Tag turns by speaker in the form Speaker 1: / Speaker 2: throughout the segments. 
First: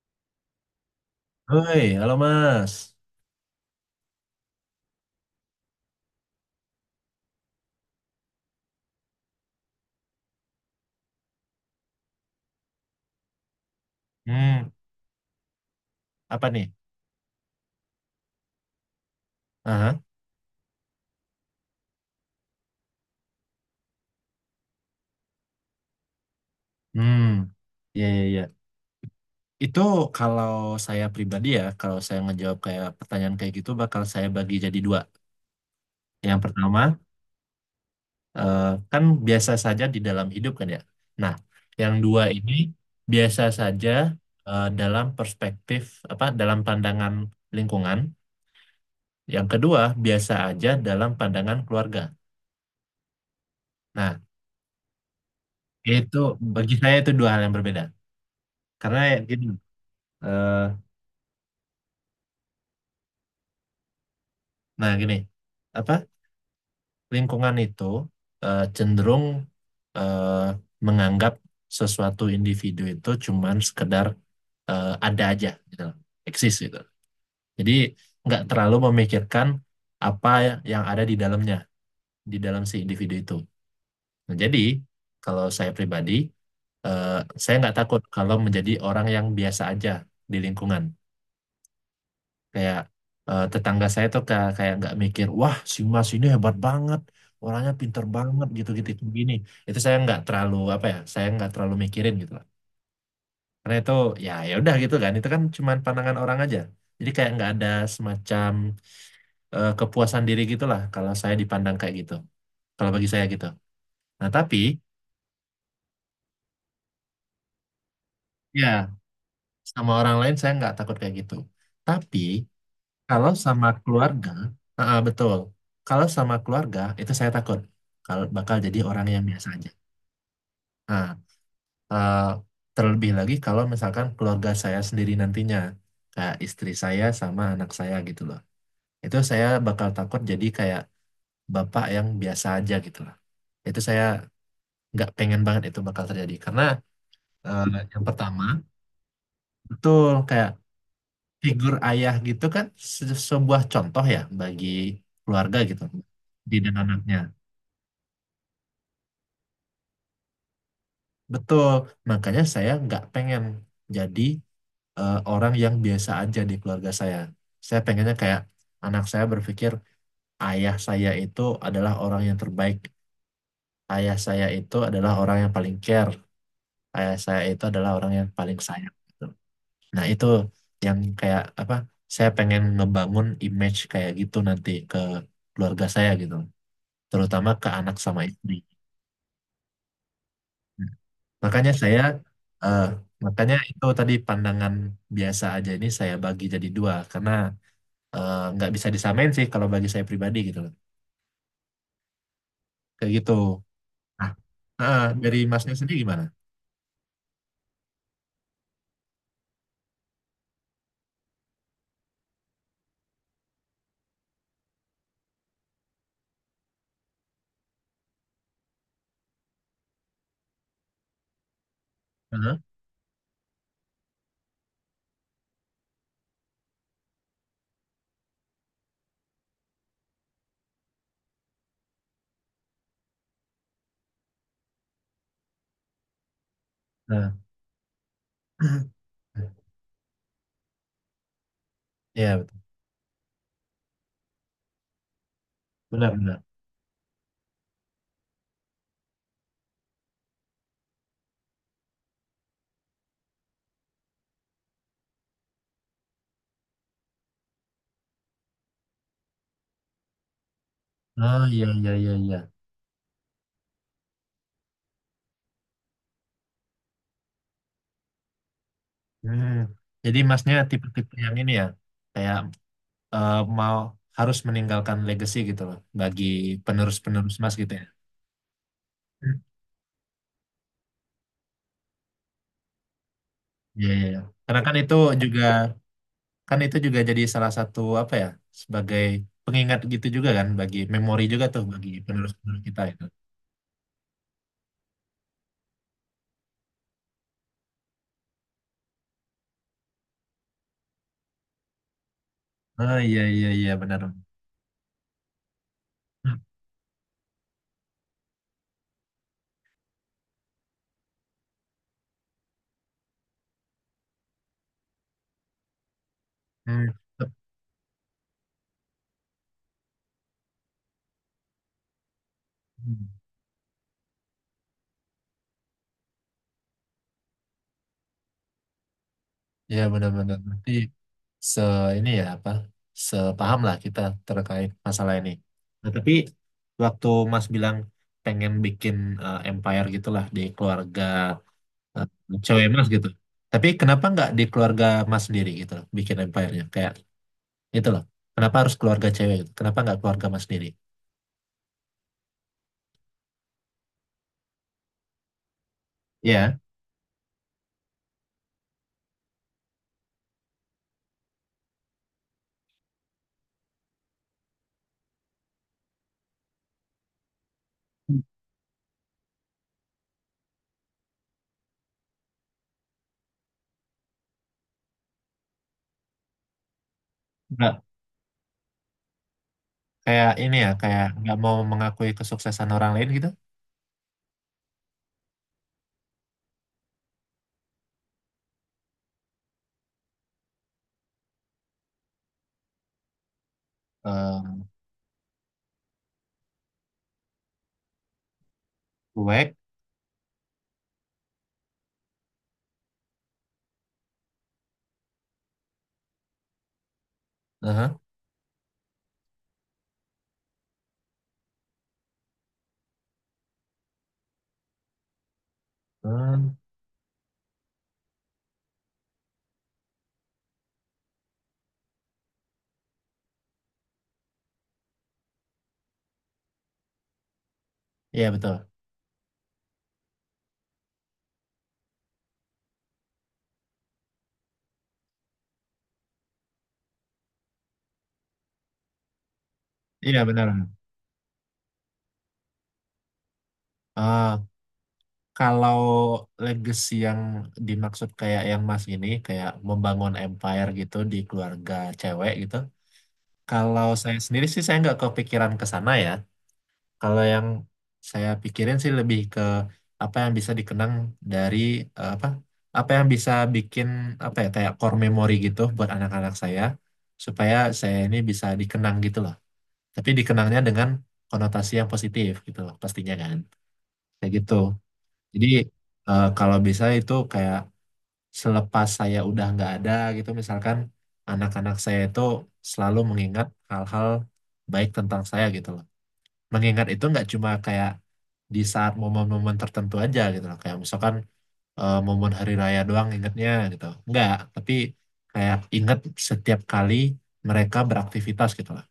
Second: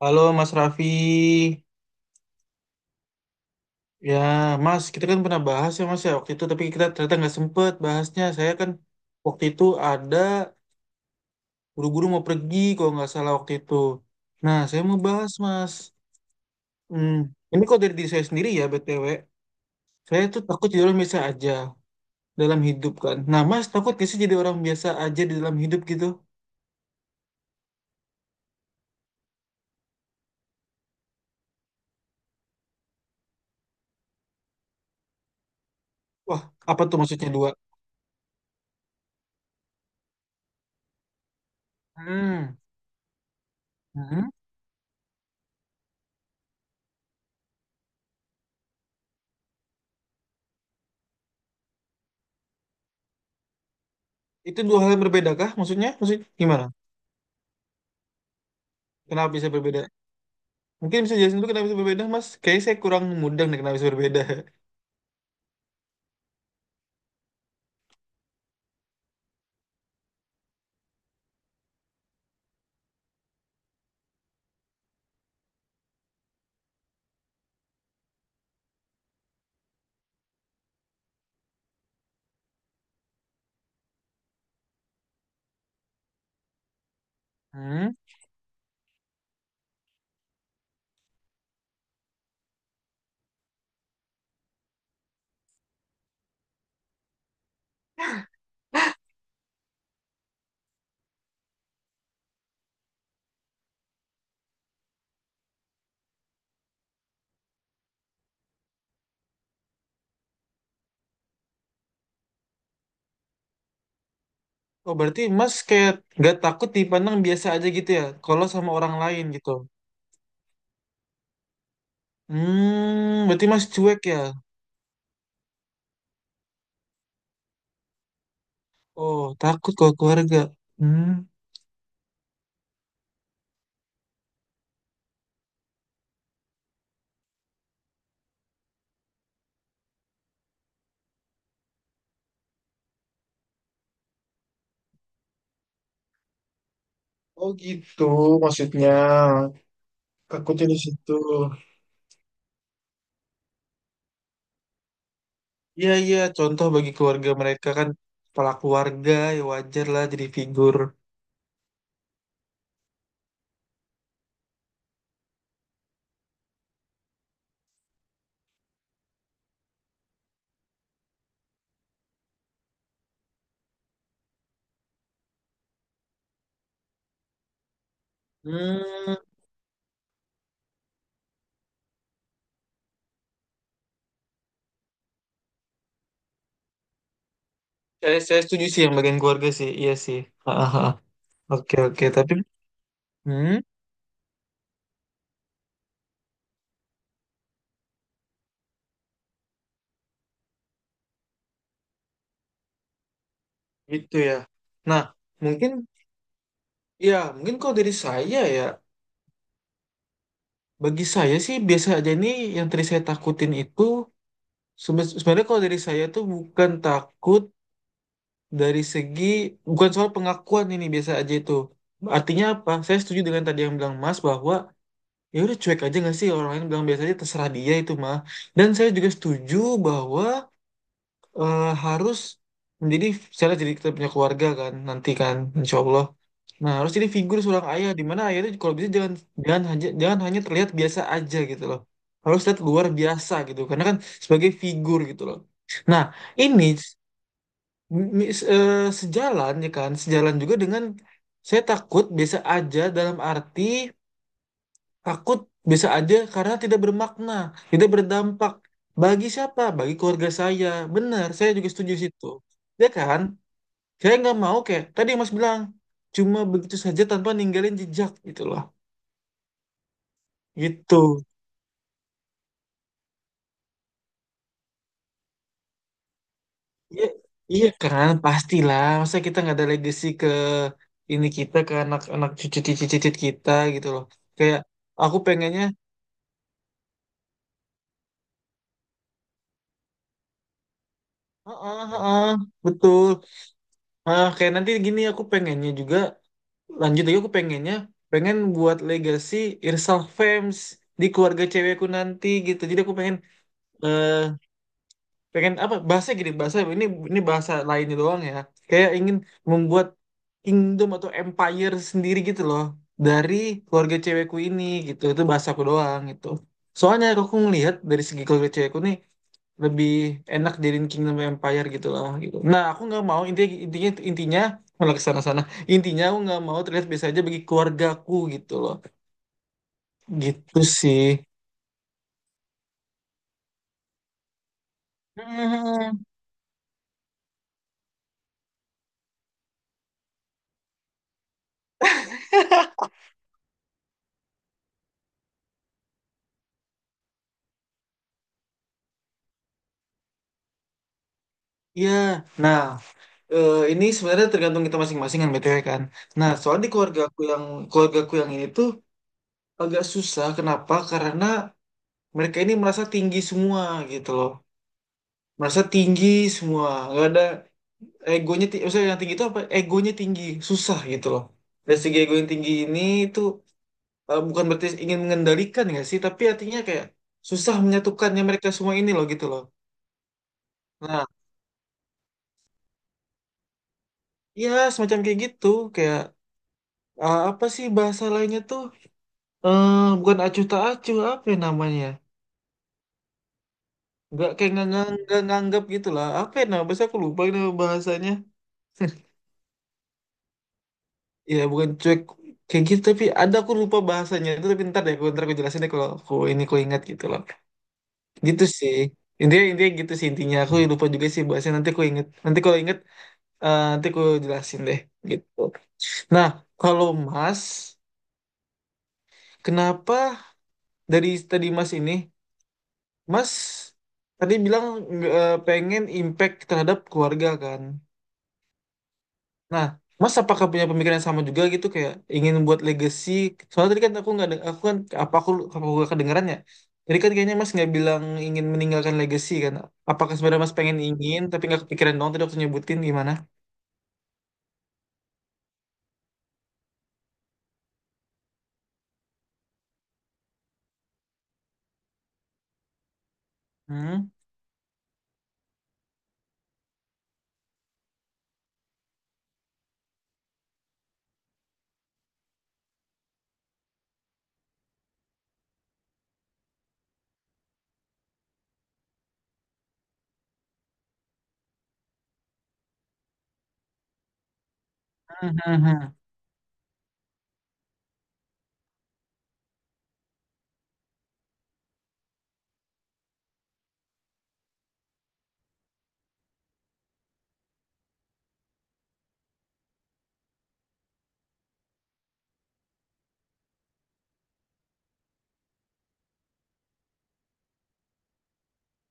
Speaker 1: Halo Mas Raffi,
Speaker 2: Hoi, halo Mas.
Speaker 1: ya Mas, kita kan pernah bahas ya Mas ya waktu itu, tapi kita ternyata nggak sempet bahasnya. Saya kan waktu itu ada buru-buru mau pergi kalau nggak salah waktu itu. Nah,
Speaker 2: Hmm.
Speaker 1: saya mau bahas Mas.
Speaker 2: Apa nih?
Speaker 1: Hmm, ini kok dari diri saya sendiri ya BTW.
Speaker 2: Aha.
Speaker 1: Saya tuh takut jadi orang biasa aja dalam hidup kan. Nah Mas, takut nggak sih jadi orang biasa aja di dalam hidup gitu?
Speaker 2: Hmm, ya, ya, ya. Itu kalau saya pribadi ya, kalau saya ngejawab kayak pertanyaan kayak gitu, bakal saya bagi jadi dua. Yang
Speaker 1: Wah,
Speaker 2: pertama,
Speaker 1: apa tuh maksudnya dua?
Speaker 2: eh, kan biasa saja di dalam hidup kan ya. Nah, yang dua ini
Speaker 1: Hmm,
Speaker 2: biasa saja,
Speaker 1: hmm.
Speaker 2: dalam perspektif apa? Dalam pandangan lingkungan. Yang kedua, biasa aja dalam pandangan keluarga. Nah,
Speaker 1: Itu dua hal yang berbeda kah? Maksudnya,
Speaker 2: itu
Speaker 1: maksudnya gimana?
Speaker 2: bagi saya itu dua hal yang berbeda. Karena ya
Speaker 1: Kenapa
Speaker 2: gini.
Speaker 1: bisa berbeda?
Speaker 2: eh,
Speaker 1: Mungkin bisa jelasin dulu kenapa bisa berbeda, Mas? Kayaknya saya kurang mudeng deh kenapa bisa berbeda.
Speaker 2: Nah, gini, apa lingkungan itu cenderung eh, menganggap sesuatu individu itu cuman sekedar ada aja, gitu, loh, eksis gitu. Jadi nggak terlalu memikirkan apa yang ada di dalamnya, di dalam si individu itu. Nah, jadi kalau saya pribadi, eh, saya nggak
Speaker 1: Hmm?
Speaker 2: takut kalau menjadi orang yang biasa aja di lingkungan. Kayak tetangga saya tuh kayak kayak nggak mikir, wah si Mas ini hebat banget, orangnya pinter banget, gitu-gitu kayak gini. Itu saya nggak terlalu, apa ya, saya nggak terlalu mikirin gitu lah. Karena itu ya, ya udah gitu kan, itu kan cuman pandangan orang aja. Jadi kayak nggak ada semacam kepuasan diri gitulah kalau saya dipandang kayak gitu, kalau bagi saya gitu. Nah tapi
Speaker 1: Oh, berarti Mas kayak gak takut dipandang biasa aja gitu ya, kalau sama
Speaker 2: ya,
Speaker 1: orang lain gitu.
Speaker 2: sama orang lain saya nggak takut kayak gitu, tapi
Speaker 1: Hmm,
Speaker 2: kalau
Speaker 1: berarti Mas
Speaker 2: sama
Speaker 1: cuek ya?
Speaker 2: keluarga, ah, ah, betul. Kalau sama keluarga itu saya takut kalau bakal jadi orang
Speaker 1: Oh,
Speaker 2: yang biasa aja.
Speaker 1: takut kalau keluarga.
Speaker 2: Nah,
Speaker 1: Hmm,
Speaker 2: eh, terlebih lagi kalau misalkan keluarga saya sendiri nantinya, kayak istri saya sama anak saya gitu loh. Itu saya bakal takut jadi kayak bapak yang biasa aja gitu loh. Itu saya nggak pengen banget itu bakal terjadi karena
Speaker 1: Oh
Speaker 2: eh, yang
Speaker 1: gitu
Speaker 2: pertama
Speaker 1: maksudnya.
Speaker 2: betul, kayak
Speaker 1: Takutnya di situ.
Speaker 2: figur ayah gitu kan sebuah contoh ya bagi keluarga gitu,
Speaker 1: Iya iya.
Speaker 2: di
Speaker 1: Contoh
Speaker 2: dan
Speaker 1: bagi
Speaker 2: anaknya.
Speaker 1: keluarga mereka kan kepala keluarga, ya wajar lah jadi figur.
Speaker 2: Betul, makanya saya nggak pengen jadi orang yang biasa aja di keluarga saya. Saya pengennya kayak anak saya berpikir ayah saya itu adalah orang yang terbaik, ayah saya itu adalah orang yang paling care, ayah saya itu adalah orang yang paling sayang,
Speaker 1: Hmm,
Speaker 2: gitu. Nah itu yang kayak apa? Saya pengen ngebangun image kayak gitu nanti ke keluarga saya gitu, terutama ke anak
Speaker 1: saya
Speaker 2: sama
Speaker 1: saya
Speaker 2: istri.
Speaker 1: setuju sih yang bagian keluarga sih. Iya sih. Ah, ah, ah.
Speaker 2: Makanya
Speaker 1: Oke
Speaker 2: saya,
Speaker 1: oke. Tapi,
Speaker 2: eh,
Speaker 1: hmm.
Speaker 2: makanya itu tadi pandangan biasa aja ini saya bagi jadi dua karena nggak bisa disamain sih kalau bagi saya pribadi gitu loh. Kayak gitu.
Speaker 1: Gitu
Speaker 2: Nah,
Speaker 1: ya. Nah,
Speaker 2: dari
Speaker 1: mungkin
Speaker 2: masnya sendiri gimana?
Speaker 1: mungkin kalau dari saya ya, bagi saya sih biasa aja nih yang tadi saya takutin itu sebenarnya kalau dari saya tuh bukan takut dari segi bukan soal pengakuan ini biasa aja itu. Artinya
Speaker 2: Heeh.
Speaker 1: apa? Saya setuju dengan tadi yang bilang Mas bahwa ya udah cuek aja nggak sih orang lain bilang biasa aja terserah dia itu mah. Dan saya juga setuju bahwa harus menjadi saya jadi kita punya keluarga kan nanti kan insya Allah. Nah, harus jadi
Speaker 2: Nah,
Speaker 1: figur seorang ayah di mana ayah itu kalau bisa jangan jangan hanya terlihat biasa aja gitu loh.
Speaker 2: ya
Speaker 1: Harus terlihat
Speaker 2: betul.
Speaker 1: luar biasa gitu karena kan sebagai figur gitu loh. Nah,
Speaker 2: Benar-benar.
Speaker 1: ini sejalan ya kan, sejalan juga dengan saya takut biasa aja dalam arti takut biasa aja karena tidak bermakna, tidak berdampak bagi siapa? Bagi keluarga saya. Benar,
Speaker 2: Oh,
Speaker 1: saya
Speaker 2: iya,
Speaker 1: juga
Speaker 2: iya,
Speaker 1: setuju
Speaker 2: iya,
Speaker 1: situ.
Speaker 2: iya.
Speaker 1: Ya kan? Saya nggak mau kayak tadi Mas bilang cuma begitu saja tanpa ninggalin jejak gitu loh
Speaker 2: Hmm. Jadi masnya
Speaker 1: gitu
Speaker 2: tipe-tipe yang ini ya, kayak mau harus meninggalkan legacy gitu loh bagi
Speaker 1: iya
Speaker 2: penerus-penerus mas
Speaker 1: iya
Speaker 2: gitu ya.
Speaker 1: kan pastilah masa
Speaker 2: Hmm.
Speaker 1: kita nggak ada legacy ke ini kita ke anak-anak cucu cucu-cucu-cucu kita gitu
Speaker 2: Iya,
Speaker 1: loh
Speaker 2: iya, iya.
Speaker 1: kayak
Speaker 2: Karena kan itu
Speaker 1: aku
Speaker 2: juga
Speaker 1: pengennya
Speaker 2: Kan itu juga jadi salah satu apa ya, sebagai pengingat gitu juga kan bagi memori juga tuh
Speaker 1: heeh
Speaker 2: bagi
Speaker 1: heeh
Speaker 2: penerus-penerus kita itu.
Speaker 1: betul ah kayak nanti gini aku pengennya juga lanjut lagi aku pengennya pengen buat legacy Irsal Fems di keluarga cewekku nanti gitu jadi aku
Speaker 2: Oh,
Speaker 1: pengen
Speaker 2: iya, iya, iya, benar.
Speaker 1: eh pengen apa bahasa gini bahasa ini bahasa lainnya doang ya kayak ingin membuat kingdom atau empire sendiri gitu loh dari keluarga cewekku ini gitu itu bahasaku doang gitu
Speaker 2: Hmm.
Speaker 1: soalnya aku ngelihat dari segi keluarga cewekku nih lebih enak jadiin kingdom empire gitu lah gitu nah aku nggak mau intinya intinya intinya malah kesana sana intinya aku nggak mau terlihat biasa aja bagi keluargaku gitu loh
Speaker 2: Ya, benar-benar
Speaker 1: gitu
Speaker 2: nanti
Speaker 1: sih.
Speaker 2: se ini ya apa, sepaham lah kita terkait masalah ini. Nah,
Speaker 1: Hmm,
Speaker 2: tapi waktu Mas bilang pengen bikin empire gitulah di keluarga eh, cewek Mas gitu. Tapi kenapa nggak di keluarga Mas sendiri gitu bikin empire-nya, kayak itu loh. Kenapa harus keluarga cewek gitu? Kenapa nggak keluarga mas sendiri?
Speaker 1: ya. nah ini sebenarnya tergantung kita masing-masing kan BTW kan. Nah,
Speaker 2: Iya.
Speaker 1: soalnya di keluarga aku yang ini tuh agak susah. Kenapa? Karena mereka ini merasa tinggi semua gitu loh. Merasa tinggi semua. Gak ada egonya. Maksudnya yang tinggi itu apa? Egonya tinggi. Susah gitu loh. Dari segi ego yang tinggi ini itu bukan berarti ingin mengendalikan nggak sih, tapi artinya kayak susah
Speaker 2: Nggak,
Speaker 1: menyatukannya mereka semua ini loh gitu loh.
Speaker 2: kayak ini ya, kayak
Speaker 1: Nah,
Speaker 2: nggak mau mengakui kesuksesan orang lain gitu.
Speaker 1: ya semacam kayak gitu. Kayak apa sih bahasa lainnya tuh? Bukan acuh tak acuh apa ya namanya nggak kayak
Speaker 2: Eh,
Speaker 1: nggak nganggap gitu lah apa ya namanya. Biasanya aku lupa ini nama bahasanya
Speaker 2: cuek.
Speaker 1: ya bukan cuek kayak gitu tapi ada aku lupa bahasanya itu tapi ntar deh aku ntar aku jelasin deh kalau aku ini aku ingat gitu loh
Speaker 2: Aha.
Speaker 1: gitu sih intinya intinya gitu sih intinya aku lupa juga sih bahasanya nanti aku inget nanti kalau inget nanti aku jelasin deh gitu nah
Speaker 2: Hmm,
Speaker 1: kalau Mas kenapa dari tadi Mas ini Mas tadi bilang nggak, pengen impact terhadap keluarga kan.
Speaker 2: iya, betul.
Speaker 1: Nah, Mas apakah punya pemikiran yang sama juga gitu kayak ingin buat legacy? Soalnya tadi kan aku nggak deng- aku kan apa aku nggak kedengeran ya? Tadi kan kayaknya Mas nggak bilang ingin meninggalkan legacy kan? Apakah
Speaker 2: Iya,
Speaker 1: sebenarnya
Speaker 2: benar.
Speaker 1: Mas pengen ingin tapi nggak kepikiran dong tadi waktu nyebutin gimana?
Speaker 2: Eh, kalau legacy yang dimaksud kayak yang mas ini, kayak membangun empire gitu di keluarga cewek gitu. Kalau
Speaker 1: Hmm?
Speaker 2: saya sendiri sih saya nggak kepikiran ke sana ya. Kalau yang saya pikirin sih lebih ke apa yang bisa dikenang dari apa apa yang bisa bikin, apa ya, kayak core memory gitu buat anak-anak saya supaya saya ini bisa dikenang gitu loh. Tapi dikenangnya dengan konotasi yang positif gitu loh pastinya kan. Kayak gitu.
Speaker 1: Hmm,
Speaker 2: Jadi
Speaker 1: hmm, hmm.
Speaker 2: kalau bisa itu kayak selepas saya udah nggak ada gitu misalkan anak-anak saya itu selalu mengingat hal-hal baik tentang saya gitu loh, mengingat itu nggak cuma kayak di saat momen-momen tertentu aja gitu loh, kayak misalkan momen hari raya doang ingatnya gitu nggak, tapi kayak ingat setiap kali mereka beraktivitas gitu loh.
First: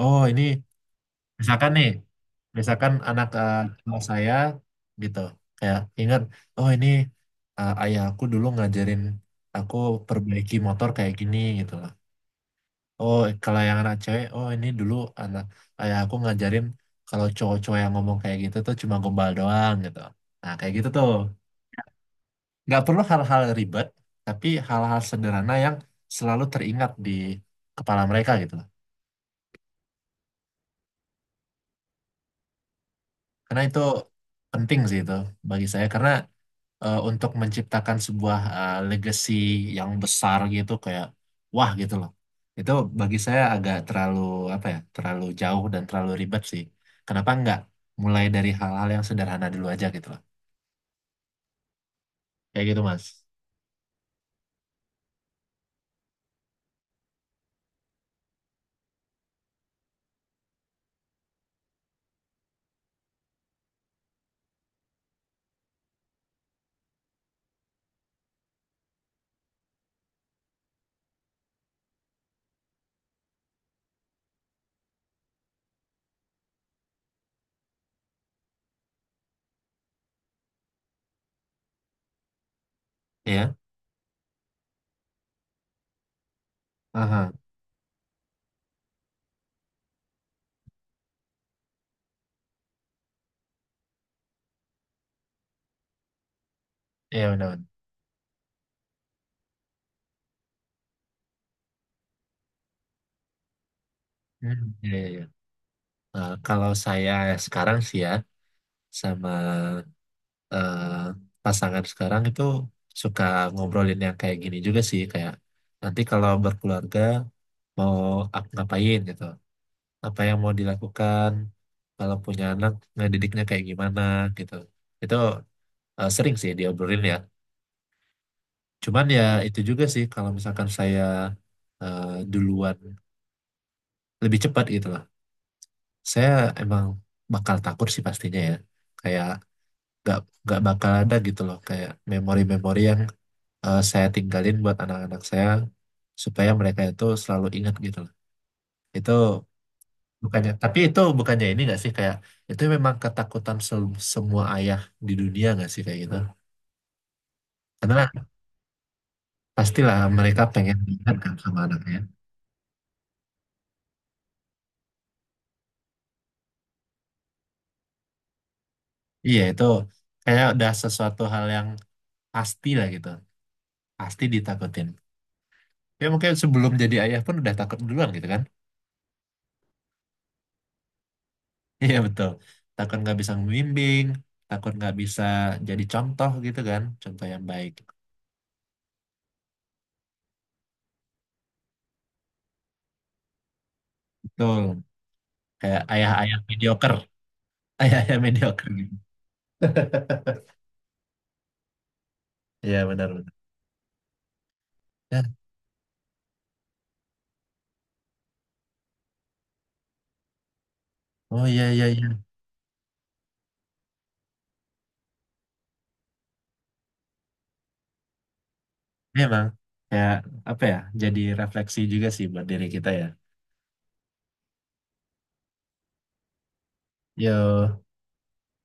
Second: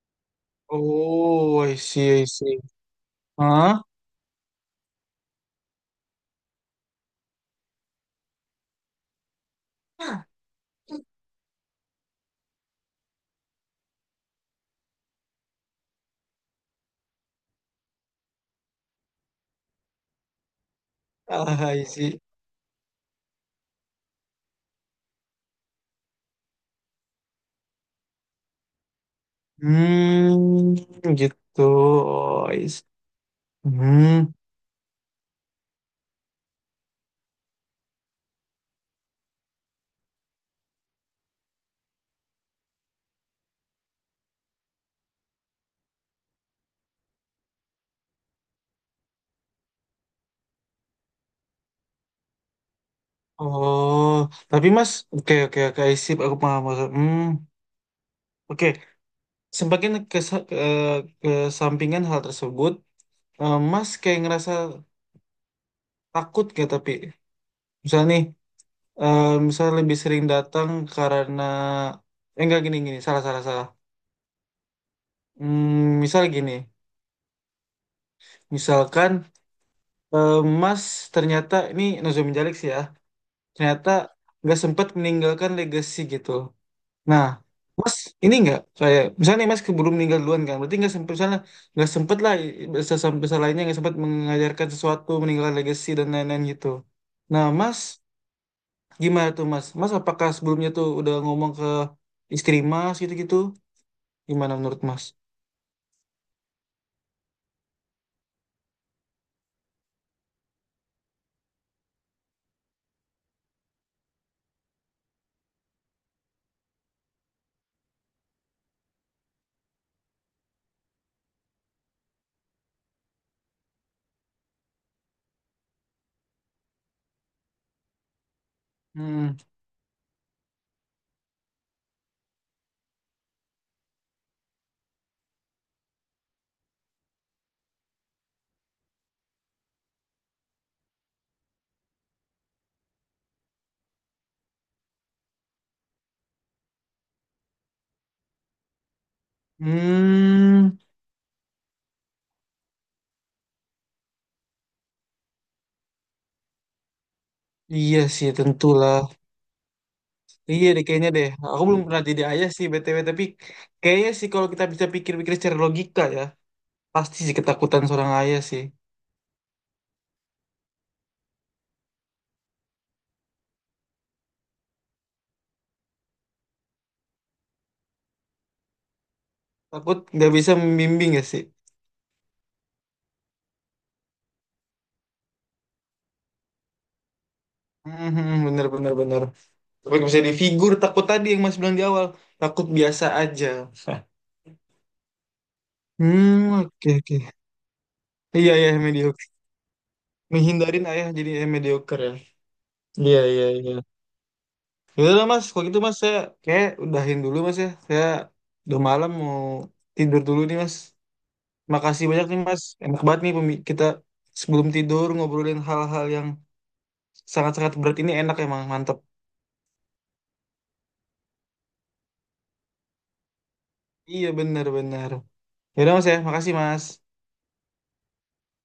Speaker 2: Oh ini
Speaker 1: Oh,
Speaker 2: misalkan
Speaker 1: I
Speaker 2: nih,
Speaker 1: see, I see.
Speaker 2: misalkan anak
Speaker 1: Hah?
Speaker 2: kelas saya gitu, kayak ingat, oh ini ayah aku dulu ngajarin aku perbaiki motor kayak gini gitu loh. Oh, kalau yang anak cewek, oh ini dulu anak ayah aku ngajarin kalau cowok-cowok yang ngomong kayak gitu tuh cuma gombal doang gitu. Nah, kayak gitu tuh.
Speaker 1: Ah, I see.
Speaker 2: Nggak perlu hal-hal ribet, tapi hal-hal sederhana yang selalu teringat di kepala mereka gitu loh.
Speaker 1: Hmm, gitu. Oh, I see.
Speaker 2: Karena itu
Speaker 1: Hmm.
Speaker 2: penting sih itu bagi saya, karena untuk menciptakan sebuah legacy yang besar gitu, kayak, wah gitu loh. Itu bagi saya agak terlalu, apa ya, terlalu jauh dan terlalu ribet sih. Kenapa nggak mulai dari hal-hal yang sederhana dulu aja gitu loh. Kayak gitu Mas.
Speaker 1: Oh, tapi Mas, oke oke oke, aku paham. Hmm, oke. Semakin ke sampingan hal tersebut, Mas kayak ngerasa takut gak tapi misal nih, misal lebih sering datang karena eh, enggak gini gini, salah salah salah. Hmm, misal gini, misalkan eh, Mas ternyata ini Nozomi Jalik sih ya,
Speaker 2: Iya.
Speaker 1: ternyata nggak sempat meninggalkan legacy gitu. Nah,
Speaker 2: Aha.
Speaker 1: Mas ini nggak saya misalnya nih Mas keburu meninggal duluan kan, berarti nggak sempet misalnya nggak sempet lah besar besar lainnya nggak sempat mengajarkan sesuatu meninggalkan legacy dan lain-lain gitu.
Speaker 2: Iya,
Speaker 1: Nah,
Speaker 2: benar.
Speaker 1: Mas gimana tuh Mas? Mas apakah sebelumnya tuh udah ngomong ke istri Mas gitu-gitu? Gimana
Speaker 2: Hmm,
Speaker 1: menurut
Speaker 2: iya,
Speaker 1: Mas?
Speaker 2: iya, iya. Kalau saya sekarang sih ya sama eh, pasangan sekarang itu suka ngobrolin yang kayak gini juga sih, kayak nanti kalau berkeluarga mau ngapain gitu, apa yang mau dilakukan, kalau punya anak ngedidiknya kayak gimana gitu. Itu sering sih diobrolin ya, cuman ya
Speaker 1: Hmm.
Speaker 2: itu juga sih kalau misalkan saya eh, duluan lebih cepat gitu lah, saya emang bakal takut sih pastinya ya, kayak gak, gak bakal ada gitu loh kayak memori-memori yang saya tinggalin buat anak-anak saya supaya mereka itu selalu ingat gitu loh. Itu bukannya, tapi
Speaker 1: Hmm,
Speaker 2: itu bukannya ini nggak sih, kayak itu memang ketakutan semua ayah di dunia nggak sih kayak gitu?
Speaker 1: iya
Speaker 2: Karena
Speaker 1: sih tentulah.
Speaker 2: pastilah mereka
Speaker 1: Iya
Speaker 2: pengen
Speaker 1: deh kayaknya
Speaker 2: diingat
Speaker 1: deh.
Speaker 2: kan sama
Speaker 1: Aku belum
Speaker 2: anaknya.
Speaker 1: pernah jadi ayah sih BTW tapi kayaknya sih kalau kita bisa pikir-pikir secara logika ya, pasti sih ketakutan seorang ayah sih.
Speaker 2: Iya itu kayak udah sesuatu hal yang pasti lah gitu, pasti ditakutin. Ya mungkin sebelum jadi ayah pun udah takut duluan gitu kan?
Speaker 1: Takut nggak bisa membimbing ya sih.
Speaker 2: Iya betul, takut nggak bisa membimbing, takut nggak bisa jadi contoh gitu kan, contoh yang baik.
Speaker 1: Mhm, bener bener bener tapi bisa di figur takut tadi yang mas bilang di awal takut biasa aja.
Speaker 2: Betul. Kayak ayah-ayah
Speaker 1: Hmm oke
Speaker 2: mediocre.
Speaker 1: oke
Speaker 2: Ayah-ayah
Speaker 1: iya
Speaker 2: mediocre
Speaker 1: iya
Speaker 2: gitu.
Speaker 1: mediocre menghindarin ayah jadi mediocre ya
Speaker 2: Iya,
Speaker 1: iya
Speaker 2: benar-benar.
Speaker 1: iya iya. Yaudah lah
Speaker 2: Ya.
Speaker 1: mas kalau gitu mas saya kayak udahin dulu mas ya saya udah malam mau tidur dulu nih mas
Speaker 2: Oh, iya, iya, iya.
Speaker 1: makasih banyak nih mas enak banget nih kita sebelum tidur ngobrolin hal-hal yang sangat-sangat berat ini enak emang mantep
Speaker 2: Memang kayak apa ya? Jadi refleksi juga sih buat diri kita ya.
Speaker 1: iya benar-benar. Yaudah mas ya, makasih mas.
Speaker 2: Yo.